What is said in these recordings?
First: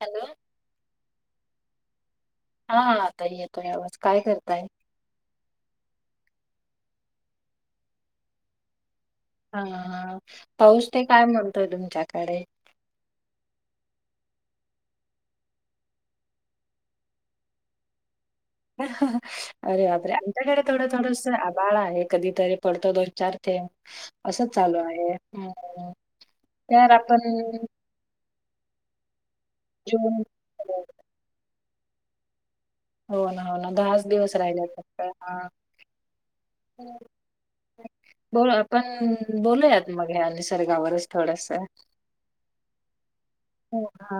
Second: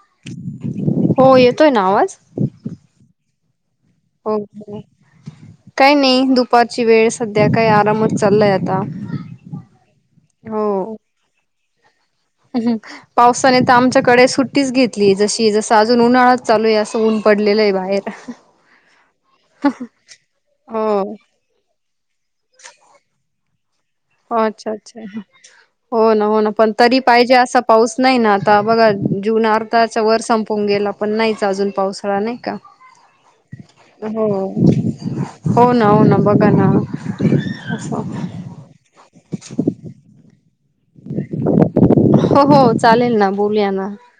Hello. हो, येतोय ना आवाज? हा, ताई येतोय आवाज. काय हो, करताय हो. काही नाही, दुपारची वेळ सध्या. काय आरामच चाललाय आता. हा. पाऊस हो ते काय म्हणतोय, तुमच्याकडे? [unintelligible] पावसाने तर आमच्याकडे सुट्टीच घेतलीय. जशी- जस अजून उन्हाळाच चालूय. असं ऊन पडलेलंय बाहेर. अरे बापरे! आमच्याकडे थोड- हो थोडस आभाळ आहे. कधी तरी पडता दोन- चार थेंब. हो, असंच अच्छा - चालू अच्छा. आहे हम्म. हो, ना. हो, ना. पण यार तरी आपण पाहिजे असा पाऊस नाही ना. आता बघा, जून अर्धाचा वर जून संपवून गेला. पण नाहीच अजून पावसाळा. नाही का? हो ना हो ना दहाच हो. दिवस राहिले फक्त हा हो, ना. हो, ना. बघा ना. असं. पण बोलूयात, मग. ह्या निसर्गावरच थोडसं. हो हो चालेल ना बोलूया हो. ना हा.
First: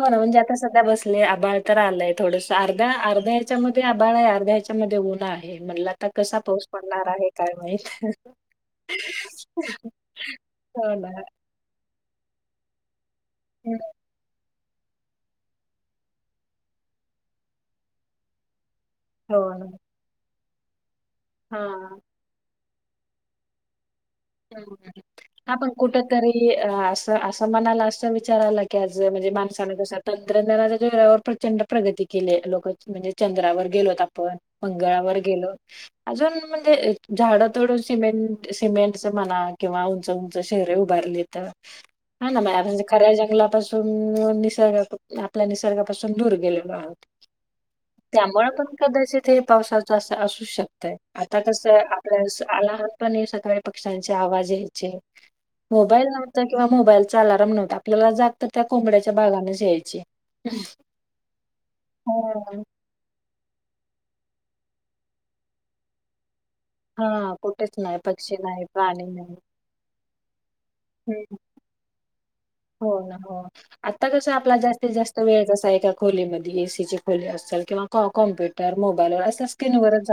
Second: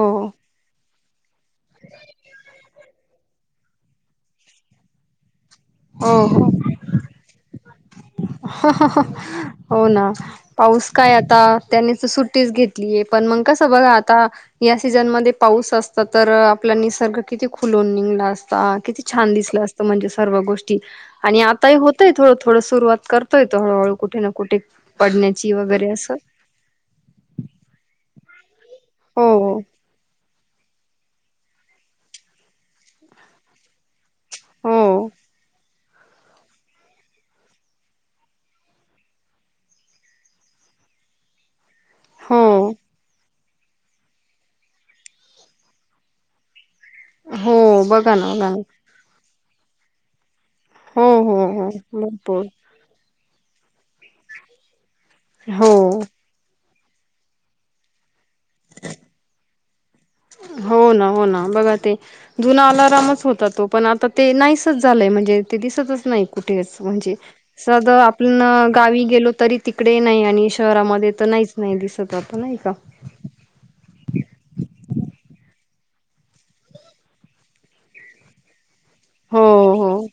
हो, ना. म्हणजे आता सध्या बसलेय. आभाळ तर आलंय थोडसं. अर्धा -अर्ध्या ह्याच्या मध्ये आभाळय. अर्ध्या ह्याच्यामध्ये ऊनाय. मी म्हणल, आता हो कसा? हो पाऊस पडणार आहे. काय माहित? [unintelligible] हो, ना. पाऊस हो ना. काय आता? त्यांनी त सुट्टीच घेत लिय. पण मग कसं हम्म. बघ, आता या सीझनमध्ये पाऊस असत तर, आपला निसर्ग किती खुलून निघला असता. किती छान हो दिसलं ना. असतं. म्हणजे सर्व गोष्टी. आणि आता हां. होतंय, थोडं -थोडं सुरुवात करतोय तो, हळूहळू. कुठे ना, कुठे पडण्याची. वगैरे असं. की, अस- असं मनाला असं विचार आला की, आज म्हणजे हो माणसाने जस तन तंत्रज्ञानाच्या जोरावर प्रचंड प्रगती केलीय. लोक म्हणजे चंद्रावर गेलोत. आपण हो मंगळावर गेलो. अजून म्हणजे झाड तोडून, सिमेंट- सिमेंट असं म्हणा. किंवा उंच -उंच शेहरे उभारलेत. हा, ना. हो म्हणजे, खऱ्या जंगला पासून निसर्गा, आपल्या निसर्गापासून, दूर गेलेलो आहोत. हो बघा ना बघा त्यामुळे ना पण कदाचित हे, पावसाच असं, असू शकत हो हो आता, तस हो भरपूर आपल्या आलाराम पण सकाळी [inaudible] आवाज यायचे. हो मोबाईल नव्हत, किंवा मोबाईलचा अलारम नव्हता, आपल्याला तर, त्या कोंबड्याच्या भागनेच यायची हो ना, हो ना बघा ते हो. जुना मच होत. तो पण आता ते नाहीच झालंय, म्हणजे ते दिसतच नाही. कुठेच, म्हणजे हा स कुठेच नाही पक्षी आपण नाही प्राणी गावी गेलो नाही. तरी तिकडे नाही. आणि शहरामध्ये तर हम्म. नाहीच नाही. दिसत आता नाही का हो, ना हो, आता कसं आपला जास्तीत, जास्त वेळ कसा. एका खोलीमध्ये एसी खोली असतील. किंवा कॉम्प्युटर, मोबाईलवर, हो असं हो स्क्रीनवररच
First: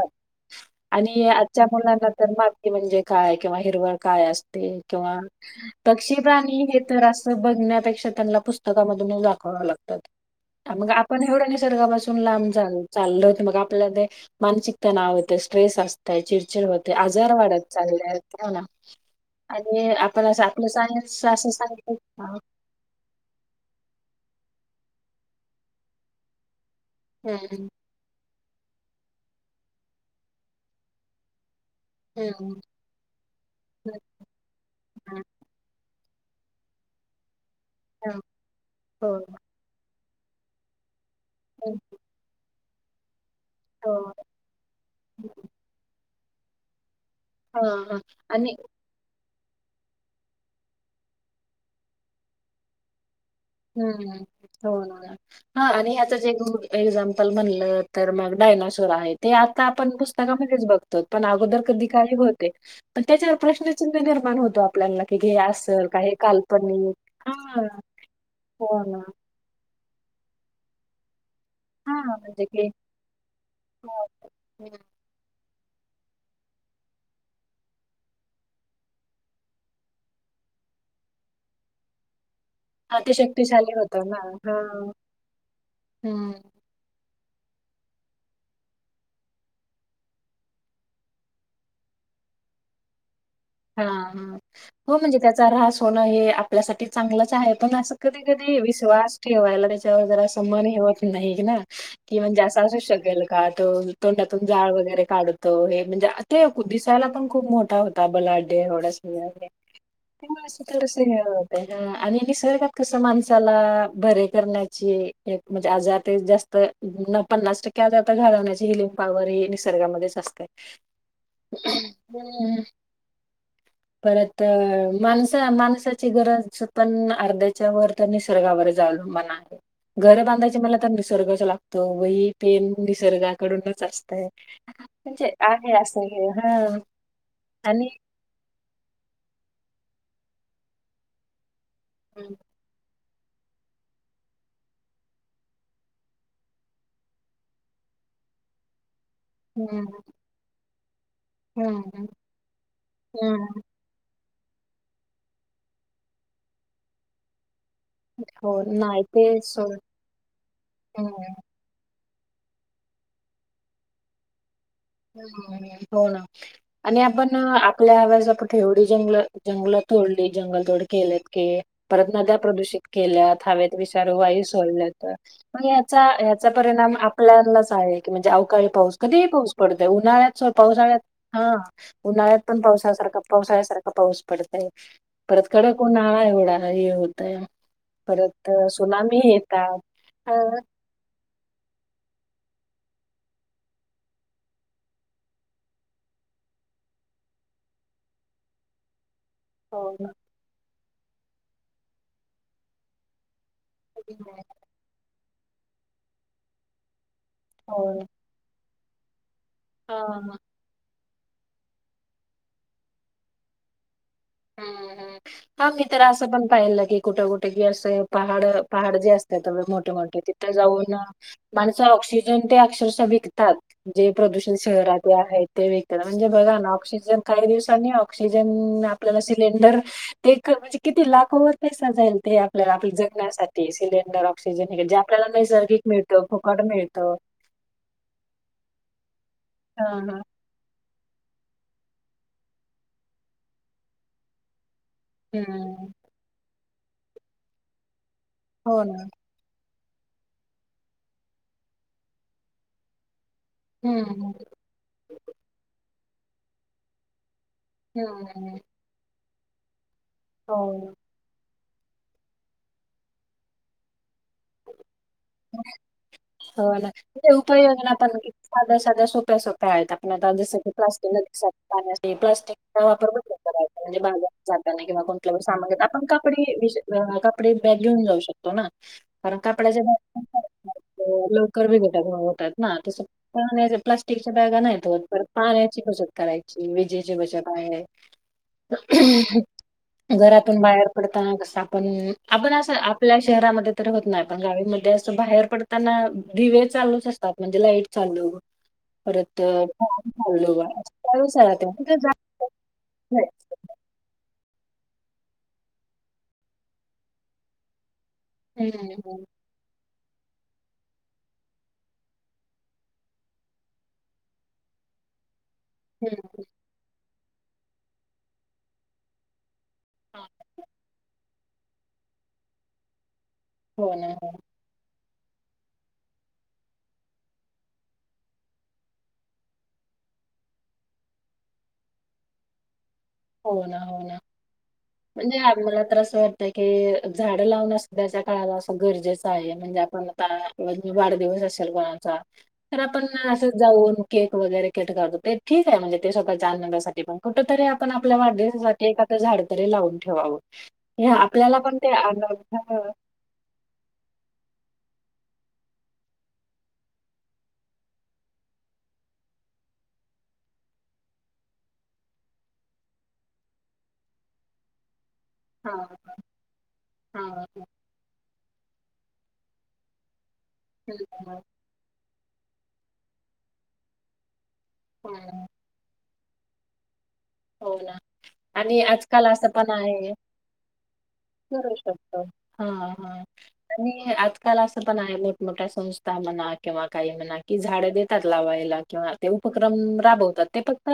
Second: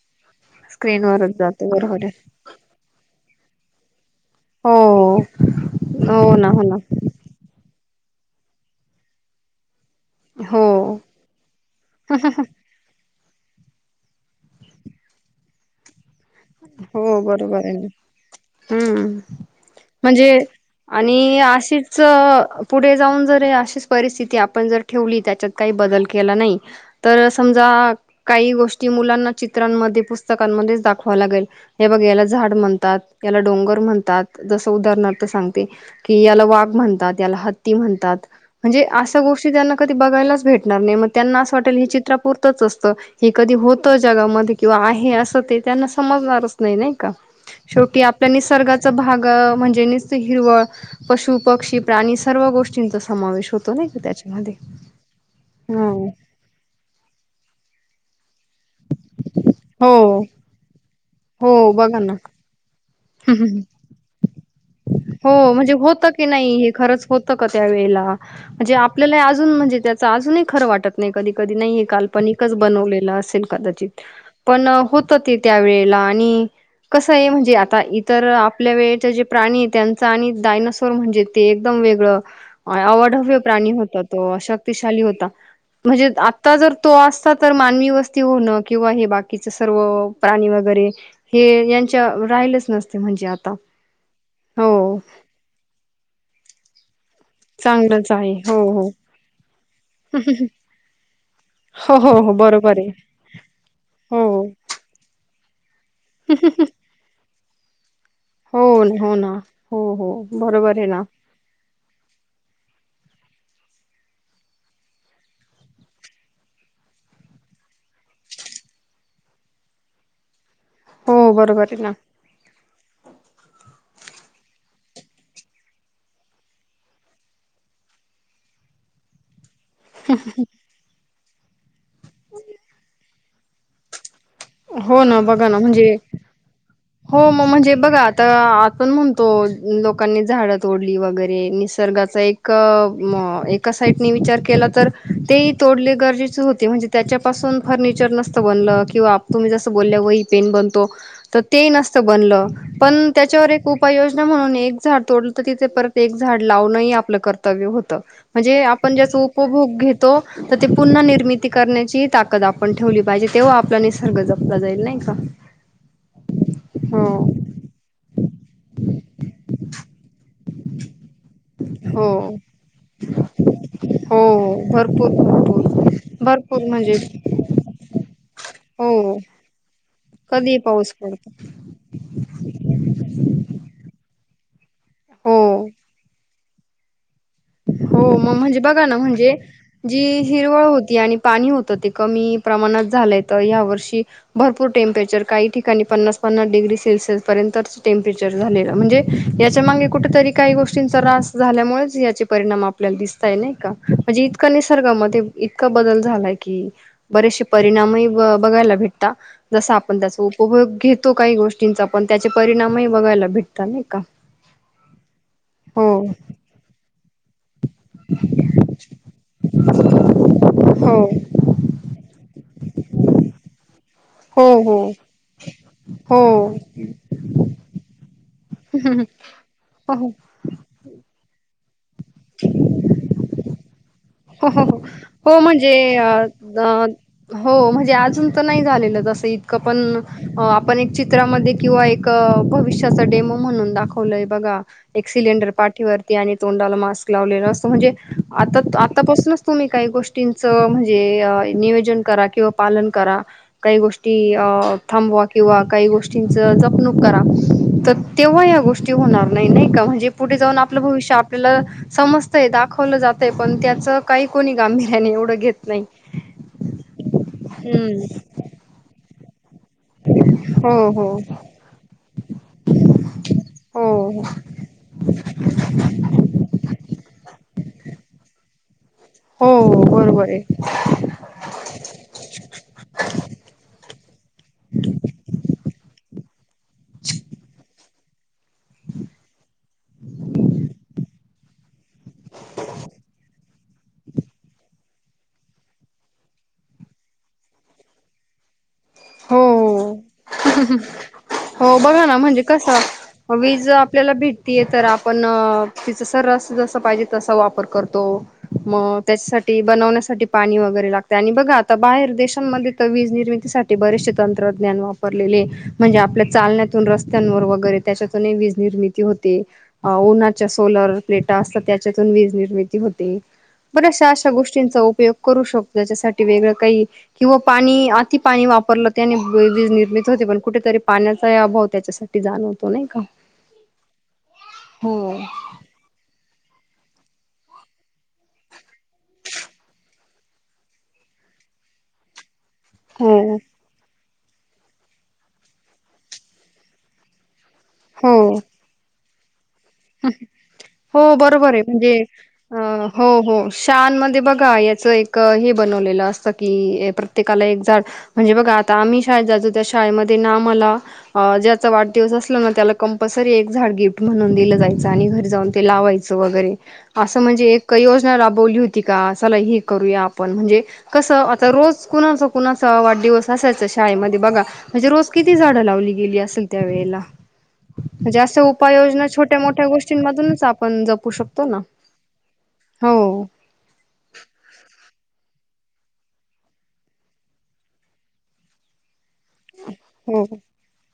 आणि स्क्रीनवरच आजच्या जाते बरोबर आहे मुलांनांतर मग म्हणजे काय, किंवा हिरवळ काय असते. हो किंवा पक्षी हो ना हो प्राणी ना हे तर अस बघण्यापेक्षा, त्यांना पुस्तकामधून दाखवां लागतात. हो मग, आपण एवढं निसर्गापासून लांब चालू चालल होत. मग, आपल्याला ते मानसिक तणाव होत स्ट्रेस असत. चिडचिड होते. हो आजार बरोबर वाढत आहे ना चालले त्या. ना हम्म आणि आपला म्हणजे अस आपलं सायन्स आणि असं सांगत अशीच पुढे जाऊन जर अशीच परिस्थिती आपण जर ठेवली. त्याच्यात काही बदल केला नाही. तर हम्म समजा, काही गोष्टी मुलांना चित्रांमध्ये पुस्तकांमध्येच दाखवा लागेल. हे, बघ याला झाड हम्म म्हणतात. याला डोंगर म्हणतात. जस उदाहरणार्थ, सांगते की याला वाघ म्हणतात. याला ह हत्ती म्हणतात. म्हणजे? हो अशा गोष्टी त्यांना कधी बघायलाच भेटणार नाही. म त्यांना असं वाटेल. हं, हे चित्र पुरतच असतं. हे कधी हो होतं. जगामध्ये किंवा आहे. असं ते त्यांना समजणार नाही का, हा हा शेवटी आपला आणि निसर्गात भाग म्हणजे, निस्त हिरवळ पशु पक्षी, प्राणी सर्व गोष्टींचा समावेश होत. हम्म... हो ना हा हो आणि आता जे एक्झाम्पल म्हणलं, तर मग डायनाॉसोर आहे. ते आता आपण हो पुस्तकामध्येच बघतो. पण, हो अगोदर कधी बघा ना काही होते. पण, त्याच्यावर हम्म हम्म. प्रश्नचिन्ह निर्माण होतो. आपल्याला कि, हे हो म्हणजे असल का होतं हे की नाही हे काल्पनिक. खरंच होतं का हा. त्यावेेळेला म्हणजे? हो ना आपल्याला अजून म्हणजे? त्या अजूनही खरं वाटत नाही. कधी कधी नाही. हा म्हणजे काल्पनिकच की बनवले, असेल कदाचित, हा पण हम्म. ते त्या वेळेला आणि कसं आहे. म्हणजे? आता, इतर आपल्या वेळेचे जे प्राणी. त्यांचं आणि डायनासोर म्हणजे? ते एकदम वेगळं हा, ते अवाढव्य प्राणी शक्तिशाली होता. होतं ना तो हा शक्तिशाली होता. म्हणजे? हम्म आता जर तो असता तर, मानवी वस्ती होणं, किंवा हे बाकीचे सर्व प्राणी वगैरे हे यांच्या राहिलेच नसते. म्हणजे? आता. हा.. हा.. हो म्हणजे? त्याचा ऱ्हास होणं हे आपल्यासाठी चांगलंच आहे. पण असं चांगलंच कधी, आहे हो कधी हो विश्वास ठेवायला. त्याच्यावर जरा असं मन हे व्हय नाही ना. हो कि हो हो म्हणजे, असं बरोबर असू आहे शकेल. तो हो तोंडातून जाळ वगैरे काढू तो हे म्हणजे? ते दिसायला पण खूप मोठा होता बलाढ्य. हो ते ना हो ना हो हो बरोबर आहे थोडंसं ना हे आणि निसर्गात का कस, माणसाला बरे करण्याची एक म्हणजे? आजार जास्त तर पन्नास टक्के आता घालवण्याची हि लिम पावर ही निसर्गामध्येच असतीया‌. हो बरोबर आहे ना हम्.... परत, माणसा माणसाची गरज पण, अर्ध्याच्या वर [inaudible] निसर्गावर अवलंबून आहे. घर बांधायची म्हणलं, तर निसर्गाच लागतो. वही, पेन निसर्गाकडूनच असतय. हो ना म्हणजे बघा ना आहे म्हणजे असं हे हा हो म म्हणजे आणि बघा. तर आपण म्हणतो लोकांनी झाडं तोडली वगैरे निसर्गाचा हम्म एक म एका साईड ने‌ विचार केला तर ते तोडणे गरजेचे होते म्हणजे त्याच्या पासून फर्निचर नसतं बनलं किंवा आप तुम्ही जसं बोलल्या वही पेन बनतो तर ते नसतं हम्म बनलं पण त्याच्यावर हम्म एक‌ उपाय उपयोजना म्हणून एक झाड तोडलं तर तिथे परत एक झाड लावणही आपलं कर्तव्य होतं. हो म्हणजे आपण नाही जस ते उपभोग सोड घेतो तर ते पुन्हा हम्म निर्मिती करण्याची ताकद आपण ठेवली पाहिजे तेव्हा आपला निसर्ग जपला जाईल नाही. का हो ना. आणि हो आपण आपल्या हव्यासापोटी आपण ठेवडी जंगल जंगल तोडली जंगल तोड केलेत की परत हो नद्या प्रदूषित केल्यात हवेत हो विषारू वायू सोडल्यात भरपूर मग भरपूर हेचा हेचा भरपूर म्हणजे परिणाम आपल्यालाच आहे की म्हणजे अवकाळी पाऊस हो कधीही पाऊस पडत आहे उन्हाळ्यात कधी पाऊस पावसाळ्यात पडतो हा उन्हाळ्यात पण पावसाळ्यासारखा पावसाळ्यासारखा पाऊस. पडत आहे परत हो कडक उन्हाळा एवढा हे होत आहे. हो मग म्हणजे बघा ना म्हणजे जी हा, हिरवळ होती ती आणि पाणी होतं ते कमी प्रमाणात झालंय तरं ह्यावर्षी. भरपूर टेंम्परेचर काही ठिकाणी पन्नास पन्नास डिग्री सेल्सिअस पर्यंतच टेम्परेचर झालेलं म्हणजे याच्या मागे हो कुठेतरी काही गोष्टींचा ऱ्हास झाल्यामुळेच याचे परिणाम आपल्याला दिसतय नाही का. म्हणजे इतका निसर्गामध्ये इतका बदल झालाय की बरेचसे हो परिणाम बघायला भेटता जस आपण हा त्याचा उपयोग घेत. तो काही गोष्टींचा पण त्याचे परिणामही बघायला भेटत नाही का. ह हा मी हो तर असं पण पाहिलं की कुठं कुठे ड पहाड जे असतात मोठे मोठे तिथ जाऊन हो माणसं ऑक्सिजन जन तेन अक्षरशः विकतात. जे हो प्रदूषण हो शहराती आहेत ते विकत म्हणजे हो बघा ना ऑक्सिजन काही दिवसांनी ऑक्सिजन आपल्याला हो, सिलेंडर हो, ते म्हणजे किती लाखो वर पैसा जाईल ते आपल्याला आप जगण्यासाठी सिलेंडर. र हो, हो, ऑक्सिजन हो, हे जे आपल्याला हो म्हणजे नैसर्गिक अ, मिळतं फुकट अ, मिळतं. हो म्हणजे अजून तर नाही झालेलं तसं इतकं हा पण. हा पण एक चित्रामध्ये किंवा एक भविष्याचा डेमो म्हणून दाखवलंय बघा. एक सिलेंडर हम्म पाठीवरती आणि तोंडाला मास्क लावलेलं असं म्हणजे आता हो आता... ना तुम्ही काही गोष्टींच म्हणजे नियोजन करा किंवा पालन करा. काही हम्म गोष्टी हम्म अ थांबवा किंवा काही गोष्टींच जपणूक करा. तर तेव्हा हम्म. या गोष्टी होणार नाही नाही का म्हणजे पुढे जाऊन आपलं हो भविष्य... आपल समजतंय दाखवलं जातय पण त्याच काही कोणी गांभीर्यान नाही एवढं.. घेत नाही. हो नाही उपाययोजना पण हम्म. साध्या साध्या, सोप्या सोप्या.. त आपण आता जसं की हो हो प्लास्टिक नदी पा प्लास्टिकचा वापर बंद करायचा म्हणजे हो बाजार जाताना किंवा कोणत्या सामान आपण कापडे कापडे बॅग घेऊन जाऊ शकतो ना. कारण हो कापडाच्या हो बरोबर आहे बॅगा लवकर होतात ना तस प्लास्टिकच्या बॅगा नाहीत होत परत पाण्याची बचत करायची विजेची बचत आहे. हम् घरातून बाहेर पडताना कसं आपण आपण असं आपल्या शहरामध्ये तर होत नाही पण गावीमध्ये.. बाहेर पडताना दीवे चालूच असतात म्हणजे लाईट चालू हो. हो बघा ना म्हणजे [unintelligible] कसं वीज आपल्याला भेट.... ती तर आपण तिचं सरस जस पाहिजे तसा वापर करतो. हं, म हं, त्याच्यासाठी ते बनवण्यासाठी पाणी वगैरे लागते, आणि बघा आता बाहेर देशांमध्ये तर वीज निर्मितीसाठी ते बरेचसे तंत्रज्ञान वापरलेले म्हणजे हं. आपल्या चालण्यात तून रस्त्यांवर वगैरे त्याच्यातून वीज निर्मिती होते, उनाच्या सोलर प्लेट टा असतात त्याच्यातून वीज निर्मिती होते, हो बऱ्यांचश्या ना, अशा हो ना, गोष्टी चिंच उपयोग करू शकतो त्यासाठी वेगळ काही किंवा पाणी अति पाणी वा वापरलं त्यांनी वीज निर्मित होते पण कुठेतरी पाण्याचाही अभाव त्याच्यासाठी जाणवतो नाही का? हो ना हो ना हो म्हणजे आपल्याला तर असं वाटत त्या क झाड लावणं सुद्धा अशा काळाला असं गरजेचं आहे म्हणजे आपण आता किंवा वाढदिवस असेल कोणाचा तर आपण हो असं जाऊन केक वगैरे केट करतो ते ठीक आहे म्हणजे ते स्वतःच्या जा आनंदा साठी पण कुठ तरी आपण आपल्या हो वाढदिवसासाठी एका झाड तरी लावून ठेवावं हे हो बरोबर आपल्याला पण ते [unintelligible] शान मध्ये बघा याचं एक हे बनवलेलं असतं की प्रत्येकाला एक झाड म्हणजे बघा आता आम्ही शाळेत जातो त्या शाळेमध्ये ना मला ज्याचा वाढदीवस असला ना त्याला कंपल्सरी एक झाड गिफ्ट म्हणून दिलं जाई. च आणि घरी जाऊन ते हा लावायचं वगैरे, असं हम्म, म्हणजे एक जरा बोलली होती का? चला हे करूया, आपण म्हणजे कस हम्म, आता रोज कुणा सोबत कुणाचा वाढदिवस असायचा शाळेमध्ये बघा, म्हणजे रोज किती हम्म. झाडं लावली गेली असेल. त्या वेळेला, हो ना म्हणजे आस आणि उपाययोजना आजकाल छोट्या असं मोठ्या पण आहे गोष्टींमधूनच आपण जपू शकतो ना करू शकतो हा हो. हा. आणि आजकाल असं पण आहे मोठमोठ्या संस्था म्हणा, किंवा काही म्हणा कि झाडं देतात लावायला किंवा उपक्रम हो. राबवतात ते फक्त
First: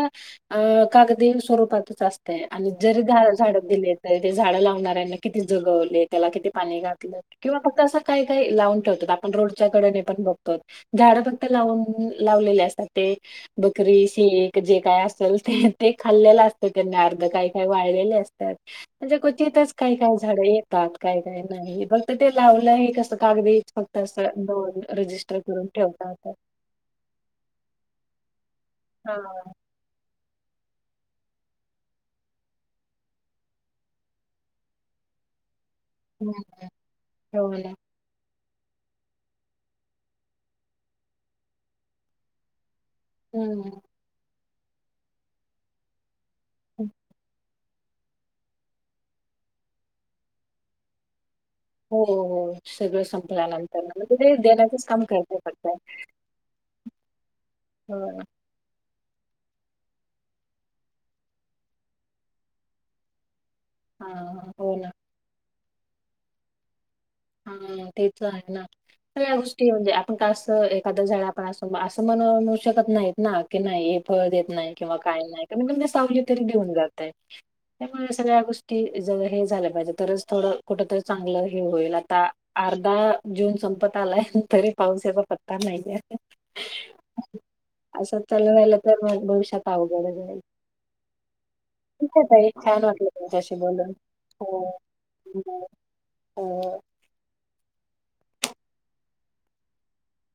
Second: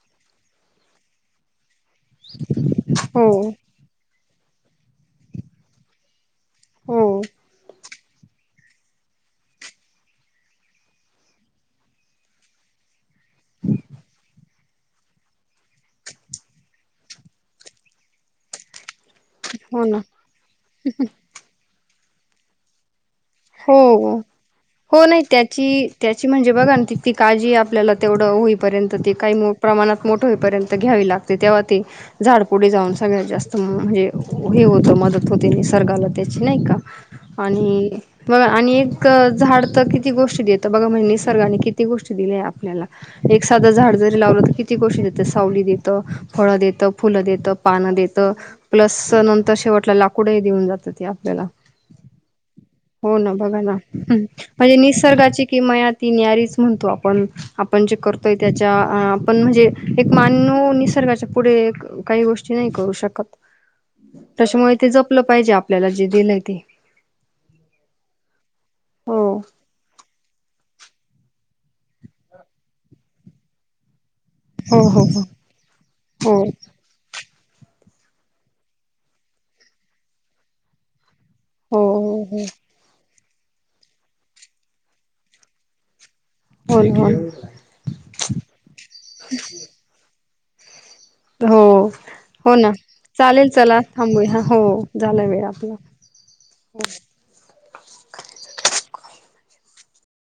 अ कागदी स्वरूपातच अस तय, आणि जरी हो. झाड दिले तरी ते झाडं लावणाऱ्यांना किती जगवले, त्याला किती पाणी घातलं, हो. किंवा फक्त असं काय काय लावून ठेवतात, आपण रोडच्या कडेने पण बघतो झाडं फक्त लावून लावलेले असतात ते बकरी, शेळी जे काय असेल ते. ते खाल्लेलं असतं त्यांनी अर्ध काही काही वाळलेले असत्यात म्हणजे क्वचितच हो काही ना. काही झाड येतात, काय काय नाही, फक्त ते लावलंय कस कागदी फक्त अस हो. दोन रजिस्टर करून ठेवतात. ते बघणं ती ती काळजी आपल्याला तेवढं होईपर्यंत ती काही हां. मो प्रमाणात मोठं होईपर्यंत घ्यावी लागते तेव्हा ते झाडपुडे जाऊन सगळ्यात जास्त म हे होतं मदत होते निसर्गाला हं, त्याची नाही का? ठेवलं. आणि बघा आणि एक झाड तर किती गोष्टी देत बघा म्हणजे निसर्गाने किती गोष्टी दिली आपल्याला. एक साधं हं. झाड जरी लावलं तर किती गोष्टी देतं सावली देत, फळ देतं, फुलं देत पानं देत, प्लस नंतर शेवटला लाकूडही देऊन जातं ते आपल्याला. हो हो हो. सगळं हो ना बघा ना संपल्यानंतर ते म्हणजे देण्याचंच काम करते निसर्गाची फक्त. किमया ती न्यारीच म्हणतो आपण, आपण जे हं, करतोय त्याच्या आपण म्हणजे एक मान्यो निसर्गाच्या पुढे काही गोष्टी नाही करू शकत, हां. त्याच्यामुळे हो ते ना. जपलं पाहिजे आपल्याला जे दिलंय ते. हा तेच तर आहे ना, हो तर या गोष्टी म्हणजे आपण का असं आता झळा आपण असं म्हणू शकत नाहीत ना की नाही हे फळ देत नाही हो किंवा हो काय नाही कमीतकमी सावली तरी हो हो देऊन जात. त्यामुळे सगळ्या गोष्टी जर हे झाल्या पाहिजे तरचं थोडं कुठतरी चांगलं होईल आता अर्धा जून संपत आलाय तरी पाऊसाचा पत्ता नाहीये. होना होना असंच चालू राहिलं तर भविष्यात अवघड आहे बघा लय. हो ठीक हो ना, चालेल तुमच्याशी चला बोलून. थांबूया हो झालायं वेळ आपला. हो